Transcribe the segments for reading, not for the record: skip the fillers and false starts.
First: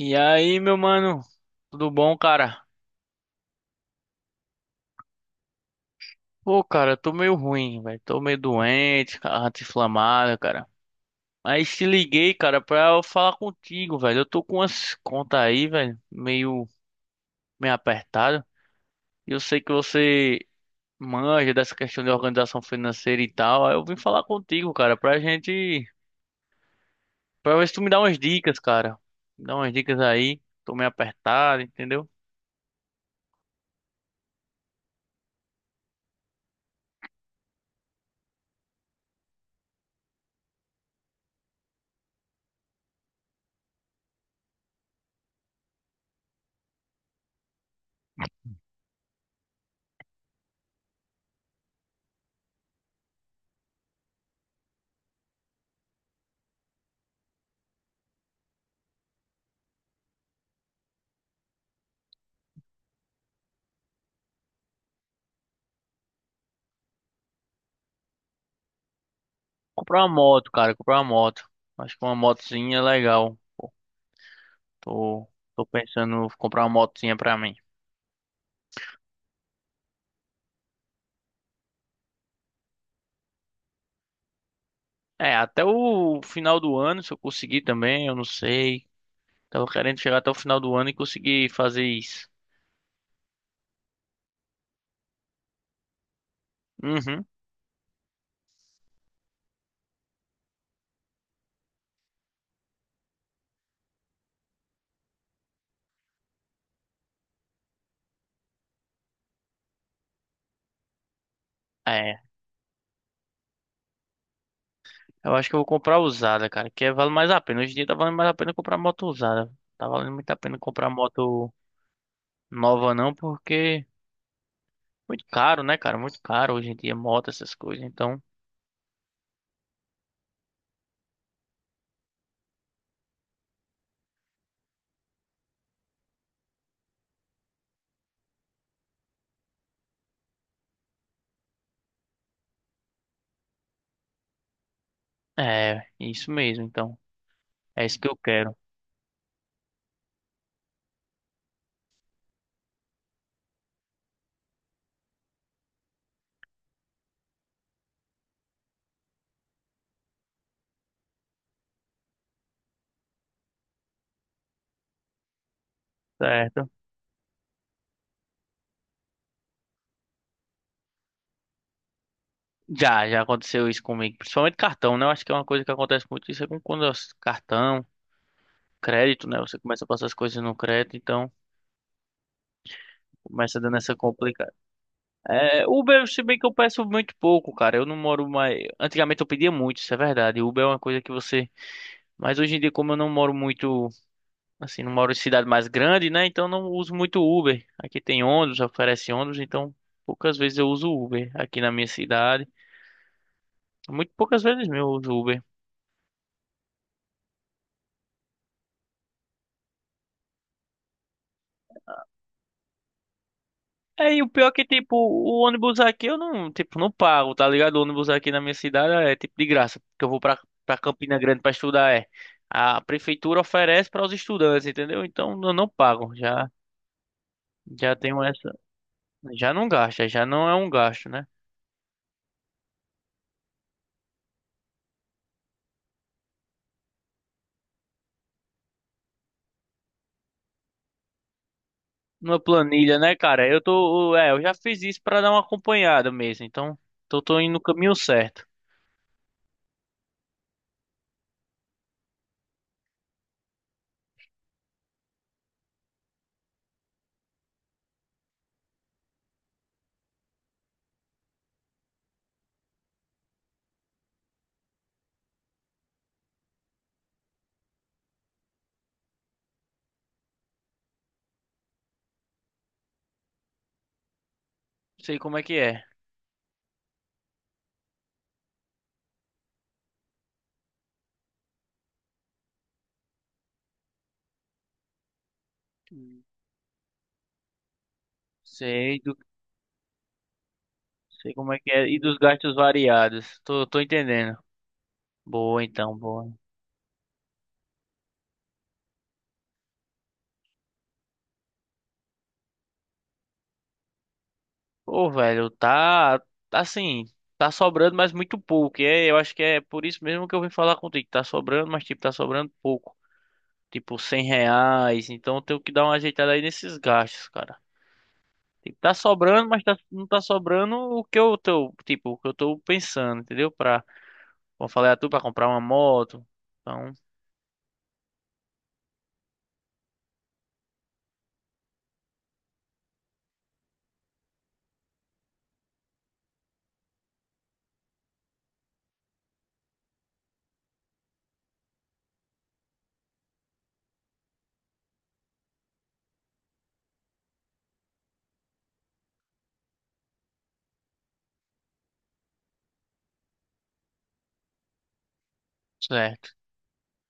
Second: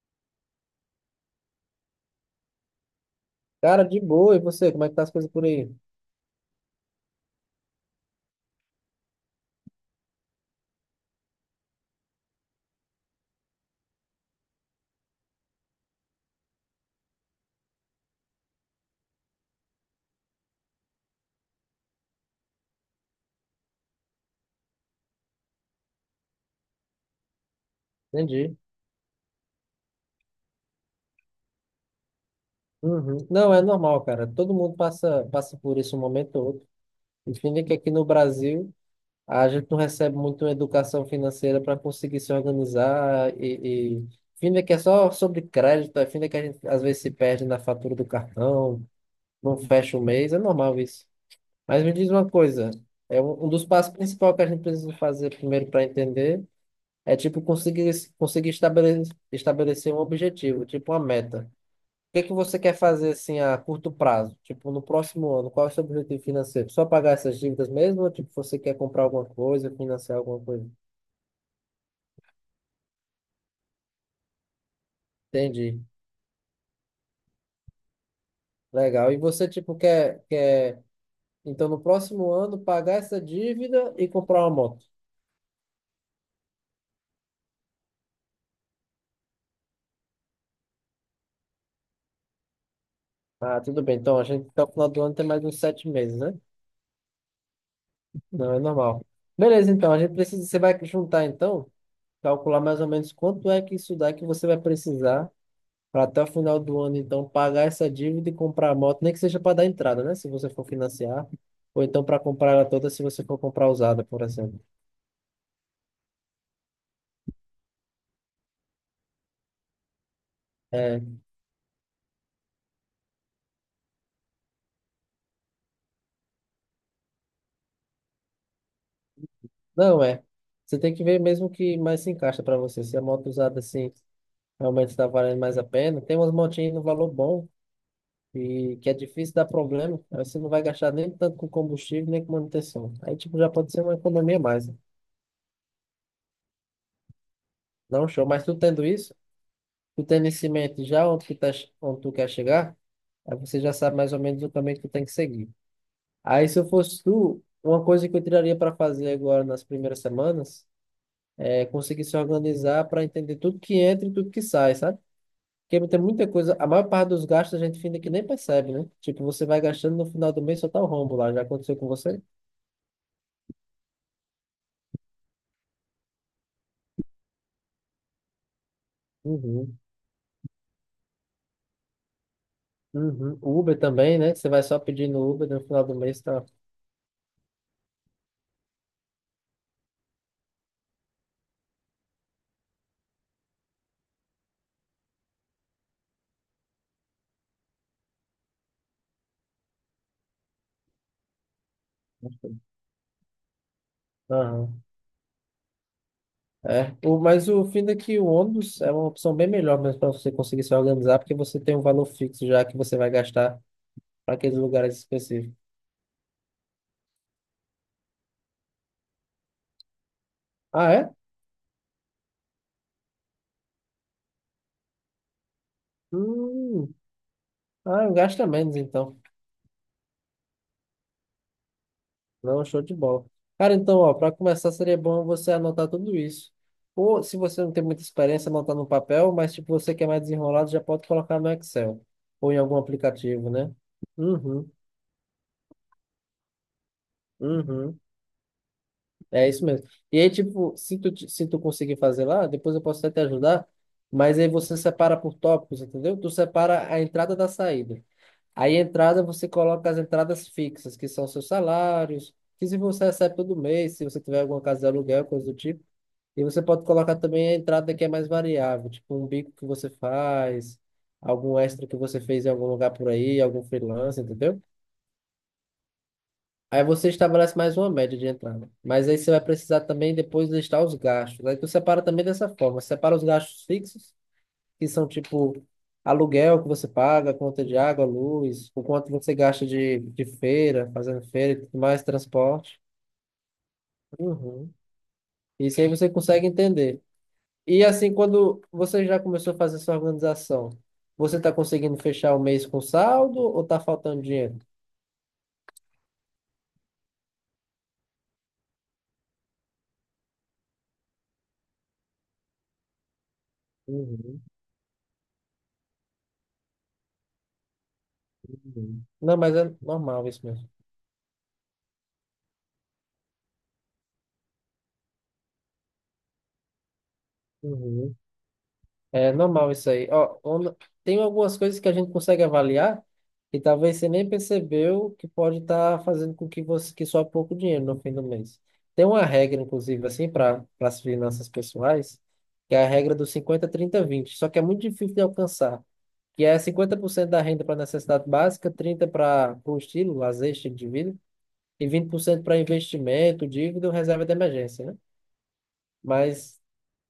E aí, meu mano, tudo bom, cara? Cara, de boa. E você, como é que tá as coisas por aí? Pô, cara, eu tô meio ruim, velho. Tô meio doente, cara, inflamado, cara. Mas te liguei, cara, pra eu falar contigo, velho. Eu tô com umas contas aí, velho, meio, meio apertado. E eu sei que você manja dessa questão de organização financeira e tal. Aí eu vim falar contigo, cara, pra gente. Pra ver se tu me dá umas Entendi. dicas, cara. Me dá umas dicas aí. Tô meio apertado, entendeu? Uhum. Não, é normal, cara. Todo mundo passa por isso um momento ou outro. Enfim, é que aqui no Brasil a gente não recebe muito educação financeira para conseguir se organizar e... Enfim, é que é só sobre crédito, é fim é que a gente às vezes se perde na fatura do cartão, não fecha o mês, é normal isso. Mas me diz uma coisa, é um dos passos principais que a gente precisa fazer primeiro para entender. É tipo conseguir estabelecer um objetivo, tipo uma meta. O que é que você quer fazer assim a curto prazo? Tipo, no próximo ano, qual é o seu objetivo financeiro? Só pagar essas dívidas mesmo ou tipo você quer comprar alguma coisa, Comprar uma financiar alguma moto, coisa? cara, comprar uma moto. Acho que uma motozinha é legal. Tô, tô Entendi. pensando em comprar uma motinha pra mim. Legal. E você tipo quer então no próximo ano pagar essa dívida e comprar uma moto? É, até o final do ano, se eu conseguir também, eu não sei. Tava querendo chegar até o final do ano e conseguir fazer isso. Ah, tudo bem. Então a gente até o final do ano tem mais uns 7 meses, né? Uhum. Não, é normal. Beleza, então a gente precisa, você vai juntar então calcular mais ou menos quanto é que isso dá que você vai precisar para até o final do ano, então, pagar essa dívida e comprar a moto, nem que seja para dar entrada, né? Se você for financiar, ou então para É, comprar ela toda, se você for comprar usada, por exemplo. eu acho que eu vou comprar usada, cara, que vale mais a pena. Hoje em dia tá valendo mais a pena comprar moto usada. Tá valendo muito a pena comprar É, moto nova não, porque muito caro, né, cara? Muito caro hoje em dia moto, essas coisas. Então, não é. Você tem que ver mesmo o que mais se encaixa para você. Se a moto usada assim realmente está valendo mais a pena, tem umas motinhas no valor bom. E que é difícil dar problema, aí você não vai gastar nem tanto com combustível, nem com manutenção. Aí, tipo, já pode ser uma economia a mais, né? é, isso mesmo, então. É isso Não, que eu show. Mas tu quero, tendo isso, tu tem nesse mente já onde tu, tá, onde tu quer chegar, aí você já sabe mais ou menos o caminho que tu tem que seguir. Aí, se eu fosse tu, uma coisa que eu tiraria para fazer agora nas primeiras semanas é conseguir se organizar para entender tudo que entra e tudo que sai, sabe? Porque tem muita coisa, a certo? maior parte dos gastos a gente finda que nem percebe, né? Tipo, você vai gastando no final do mês só tá o rombo lá. Já aconteceu com você? Já, já aconteceu isso comigo, principalmente cartão, né? Eu acho que é uma coisa que acontece muito isso é quando é cartão, crédito, né? Você Uhum. começa a passar as coisas no crédito, então Uhum. começa dando Uber essa também, né? Você complicada. vai só pedindo Uber no É, final do Uber, mês, se bem tá. que eu peço muito pouco, cara. Eu não moro mais. Antigamente eu pedia muito, isso é verdade. Uber é uma coisa que você. Mas hoje em dia, como eu não moro muito, assim, não moro em cidade mais grande, né? Então eu não uso muito Uber. Aqui tem ônibus, oferece ônibus, então poucas vezes eu uso Uber aqui na minha cidade. Muito poucas vezes mesmo Aham. eu uso Uber. É, o, mas o fim é que o ônibus é uma opção bem melhor mesmo para você conseguir se organizar, porque você tem um valor fixo já que você vai gastar É, e o para pior é aqueles que, tipo, lugares o específicos. ônibus aqui eu não, tipo, não pago, tá ligado? O ônibus aqui na minha cidade é, tipo, de graça, porque eu vou pra, pra Ah, é? Campina Grande pra estudar, é. A prefeitura oferece para os estudantes, entendeu? Então eu não pago, já, Hum, já ah, tenho gasta essa, menos então. já não gasta, já não é um gasto, né? Não, show de bola. Cara, então, ó, para começar seria bom você anotar tudo isso. Ou se você não tem muita experiência, anotar no papel, mas tipo, você que é mais desenrolado, já pode colocar no Excel Numa ou em algum planilha, né, cara? aplicativo, Eu né? tô, é, eu já Uhum. fiz isso pra dar uma acompanhada mesmo, então tô, tô indo no caminho Uhum. certo. É isso mesmo. E aí, tipo, se tu, se tu conseguir fazer lá, depois eu posso até te ajudar, mas aí você separa por tópicos, entendeu? Tu separa a entrada da saída. Aí, a entrada, você coloca as entradas fixas, que são seus salários, que se você recebe todo mês, se você tiver alguma casa de aluguel, coisa do tipo. E você pode colocar também a entrada que é mais variável, tipo um bico que você faz, algum extra que você fez em algum lugar por aí, algum freelance, entendeu? Sei como é que é. Aí você estabelece mais uma média de entrada. Mas aí você vai precisar também depois listar os gastos. Aí tu separa também dessa forma, separa os gastos fixos, que são tipo aluguel que você paga, conta de água, luz, o Sei quanto do, você gasta de feira, fazendo sei como feira é e que tudo é e mais, dos gastos transporte. variados. Tô, tô entendendo. Uhum. Boa, Isso aí então, você boa. consegue entender. E assim, quando você já começou a fazer sua organização, você está conseguindo fechar o mês com saldo ou está faltando dinheiro? Pô, velho, tá tá assim, tá sobrando, mas muito pouco. E é, eu acho que é por isso mesmo que eu vim falar contigo. Tá sobrando, mas tipo, tá sobrando pouco. Tipo, 100 Uhum. reais. Então eu tenho que dar uma ajeitada aí nesses gastos, cara. Tipo, tá Uhum. Não, sobrando, mas mas é tá, não tá normal isso mesmo. sobrando o que eu tô, tipo, o que eu tô pensando, entendeu? Pra, como eu falei a tu, pra comprar uma moto. Então, Uhum. É normal isso aí. Ó, tem algumas coisas que a gente consegue avaliar e talvez você nem percebeu que pode estar fazendo com que você que só pouco dinheiro no fim do mês. Tem uma regra, inclusive, assim, para as finanças pessoais, que é a regra do 50, 30, 20. Só que é muito difícil de alcançar. Que é 50% da renda para necessidade básica, 30% para o estilo, lazer, estilo de vida, e 20% para investimento, dívida ou reserva de emergência, né? certo. Mas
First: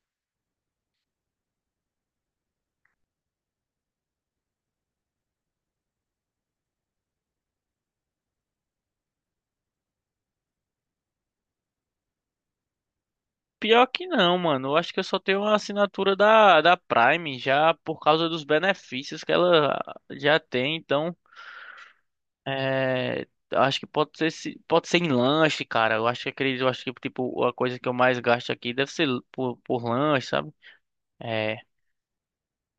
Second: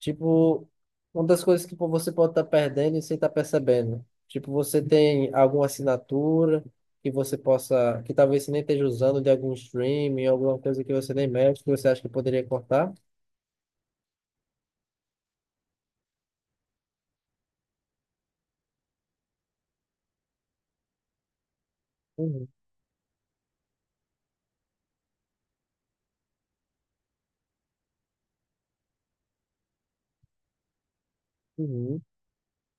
tipo, uma das coisas que pô, você pode estar perdendo e sem estar percebendo. Tipo, você tem alguma assinatura que você possa, que talvez você nem esteja usando de algum streaming, alguma coisa que você nem mexe, que você acha que poderia cortar? Pior que não, mano. Eu acho que eu só tenho uma assinatura da Prime já por causa dos benefícios que ela já tem, então. Uhum. É, acho que pode ser, pode ser em lanche, cara. Eu acho que acredito, eu acho que tipo a coisa que eu mais gasto aqui deve ser por lanche, sabe? É, Uhum.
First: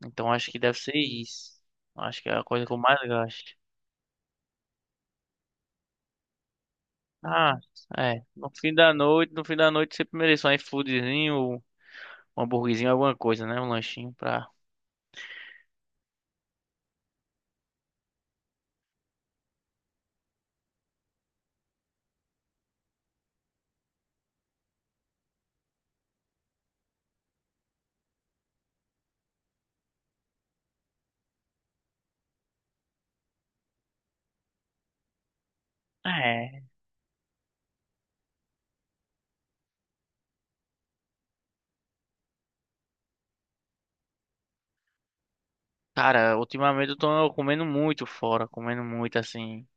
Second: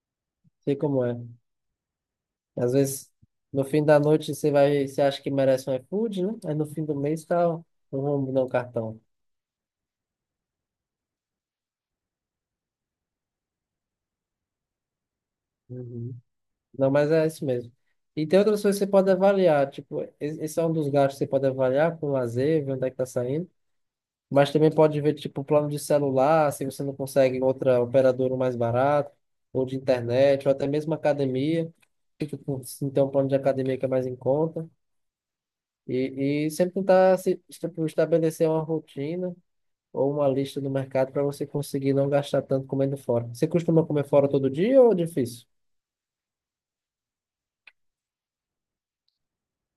então acho que Sei deve ser como é. isso. Acho que é a coisa que Às eu mais vezes, gasto. no fim da noite, você vai, você acha que merece um iFood, né? Aí no fim do mês tá Ah, um é. rombo no No fim da cartão. noite, no fim da noite sempre mereço um iFoodzinho, um hambúrguerzinho, alguma coisa, né? Um lanchinho pra. Uhum. Não, mas é isso mesmo. E tem outras coisas que você pode avaliar, tipo, esse é um dos gastos que você pode avaliar com lazer, ver onde é que tá saindo. Mas também pode ver, tipo, plano de celular, se você não consegue outra operadora mais barato, ou de internet, ou até mesmo academia. Tipo, se tem um plano de academia que é mais em conta. E É. sempre tentar se, tipo, estabelecer uma rotina ou uma lista do mercado para você conseguir não gastar tanto comendo fora. Você costuma comer fora todo dia ou é difícil? Cara, ultimamente eu tô comendo muito fora, comendo muito assim,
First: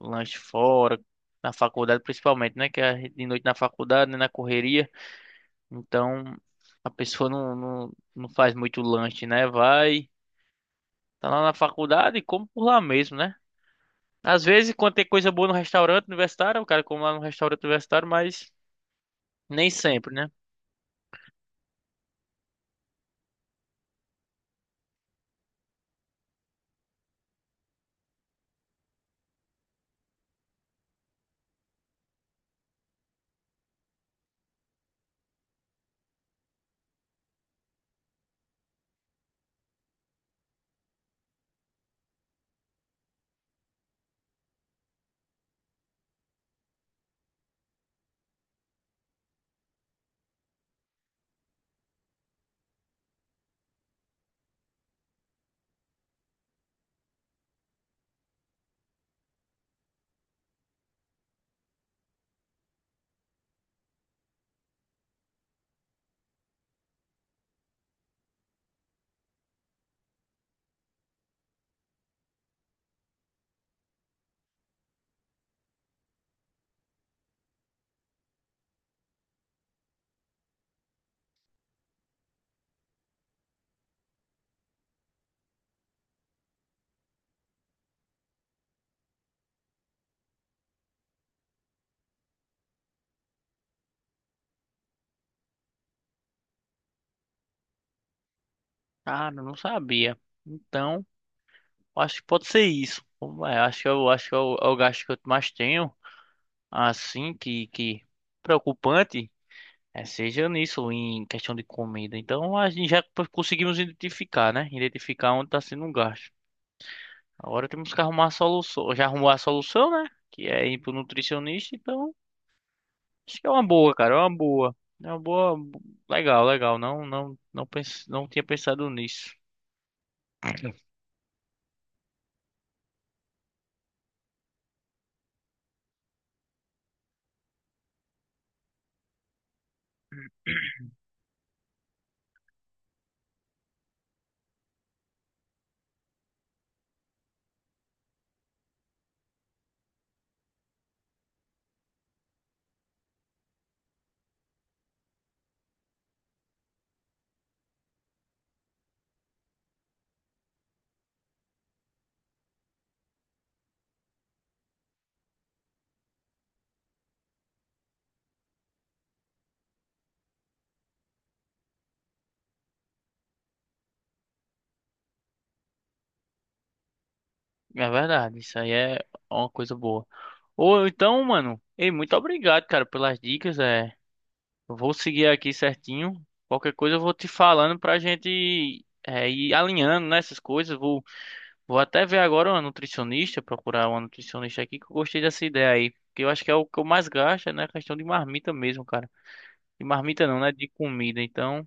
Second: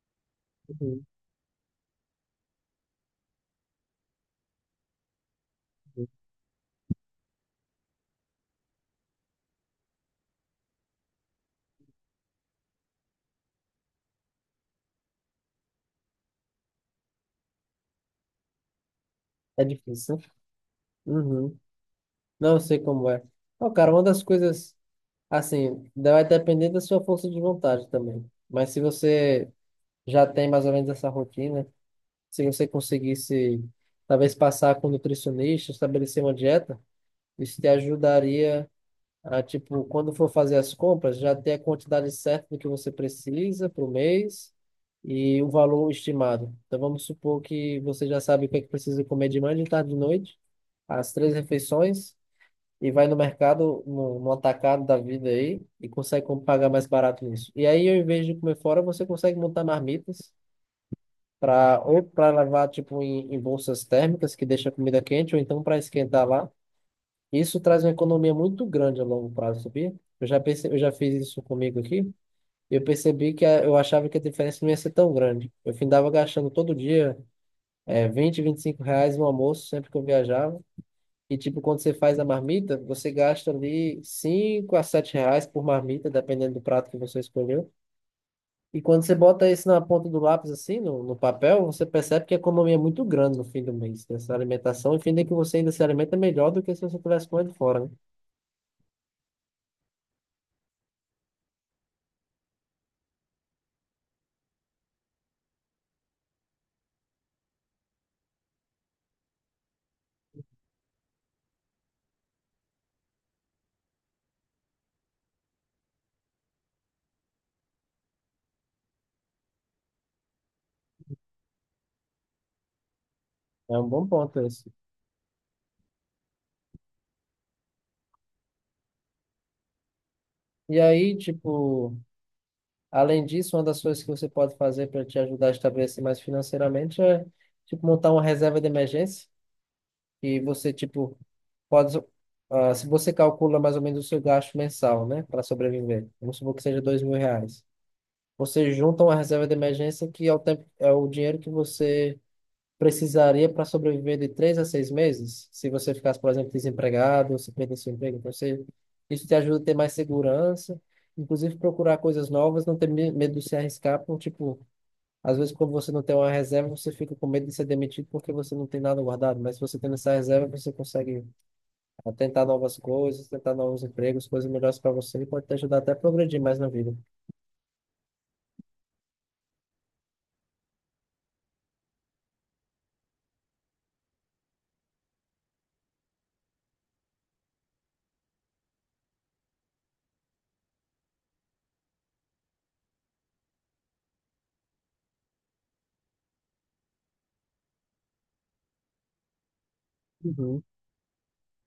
lanche fora, Uhum. na faculdade principalmente, né? Que é de noite na faculdade, né? Na correria. Uhum. Então a pessoa não faz muito lanche, né? Vai, tá lá na faculdade e come por lá mesmo, né? Às vezes, quando tem coisa boa no restaurante universitário, o cara come lá no restaurante universitário, mas É nem sempre, difícil, né? né? Uhum. Não sei como é. Ó, cara, uma das coisas, assim, vai depender da sua força de vontade também. Mas se você já tem mais ou menos essa rotina, se você conseguisse talvez passar com um nutricionista, estabelecer uma dieta, isso te ajudaria. Ah, tipo, quando for fazer as compras, já ter a quantidade certa do que você precisa para o mês e o valor estimado. Então, vamos supor que você já sabe o que é que precisa comer de manhã, de tarde de noite, as três refeições, e vai no mercado, no atacado da vida aí, e consegue pagar mais barato nisso. E aí, ao invés de comer fora, você consegue montar marmitas para ou para levar, tipo, em bolsas térmicas, que deixa a comida quente, ou então para esquentar lá. Isso traz uma economia muito grande a longo prazo, sabia? Eu já eu já fiz isso comigo aqui. Eu percebi eu achava que a diferença não ia ser tão grande. Eu findava gastando todo dia 20, R$ 25 no almoço, sempre que eu viajava. E, tipo, quando você faz a marmita, você gasta ali R$ 5 a R$ 7 por marmita, dependendo do prato que você escolheu. E quando você bota isso na ponta do lápis, assim, no papel, você percebe que a economia é muito grande no fim do mês, dessa alimentação. E fim de que você ainda se alimenta melhor do que se você tivesse comendo fora, né? Cara, eu não sabia. Então, acho que pode ser isso. Vamos lá. Acho que eu acho que é o é o gasto que eu mais tenho, assim, que preocupante, é, seja nisso, em questão de comida. Então, a gente já conseguimos identificar, né? Identificar onde está sendo um gasto. Agora temos que arrumar a solução. Já arrumou a solução, né? Que é ir pro nutricionista, então acho que é uma É um boa, bom cara, é uma ponto esse. boa. É uma boa, legal, legal. Não, não tinha pensado nisso. E aí, tipo, além disso, uma das coisas que você pode fazer para te ajudar a estabelecer mais financeiramente é, tipo, montar uma reserva de emergência e você, tipo, pode, se você calcula mais ou menos o seu gasto mensal, né, para sobreviver, vamos supor que seja R$ 2.000, você junta uma reserva de emergência que é o tempo, é o dinheiro que você precisaria para sobreviver de 3 a 6 meses, se você ficasse, por exemplo, desempregado, se perdesse seu emprego, então você, isso te ajuda a ter mais segurança, inclusive procurar coisas novas, não ter medo de se arriscar, por tipo, às vezes quando você não tem uma reserva, você fica com medo de ser demitido porque você não tem nada guardado, mas se você tem essa reserva, você consegue tentar novas coisas, tentar novos empregos, coisas melhores para você e pode te ajudar até a progredir mais na vida. É verdade, isso aí é uma coisa boa. Ou então, mano, ei, muito obrigado, cara, pelas dicas. É, eu vou seguir aqui certinho. Qualquer coisa eu vou te falando pra gente é, ir alinhando, né, essas coisas. Vou Vou até ver agora uma nutricionista, procurar uma nutricionista aqui, que eu gostei dessa ideia aí. Porque eu acho que é o que eu mais gasto, né? A questão de marmita mesmo, cara. De marmita não, né? Uhum. De comida. Então,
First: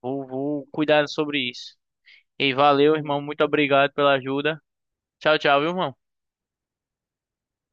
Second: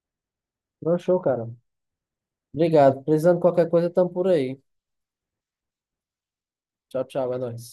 vou, vou Não, cuidar show, cara. sobre isso. E aí, valeu, Obrigado. irmão. Precisando de Muito qualquer coisa, obrigado estamos pela por aí. ajuda. Tchau, tchau, viu, irmão? Tchau, tchau, é nóis.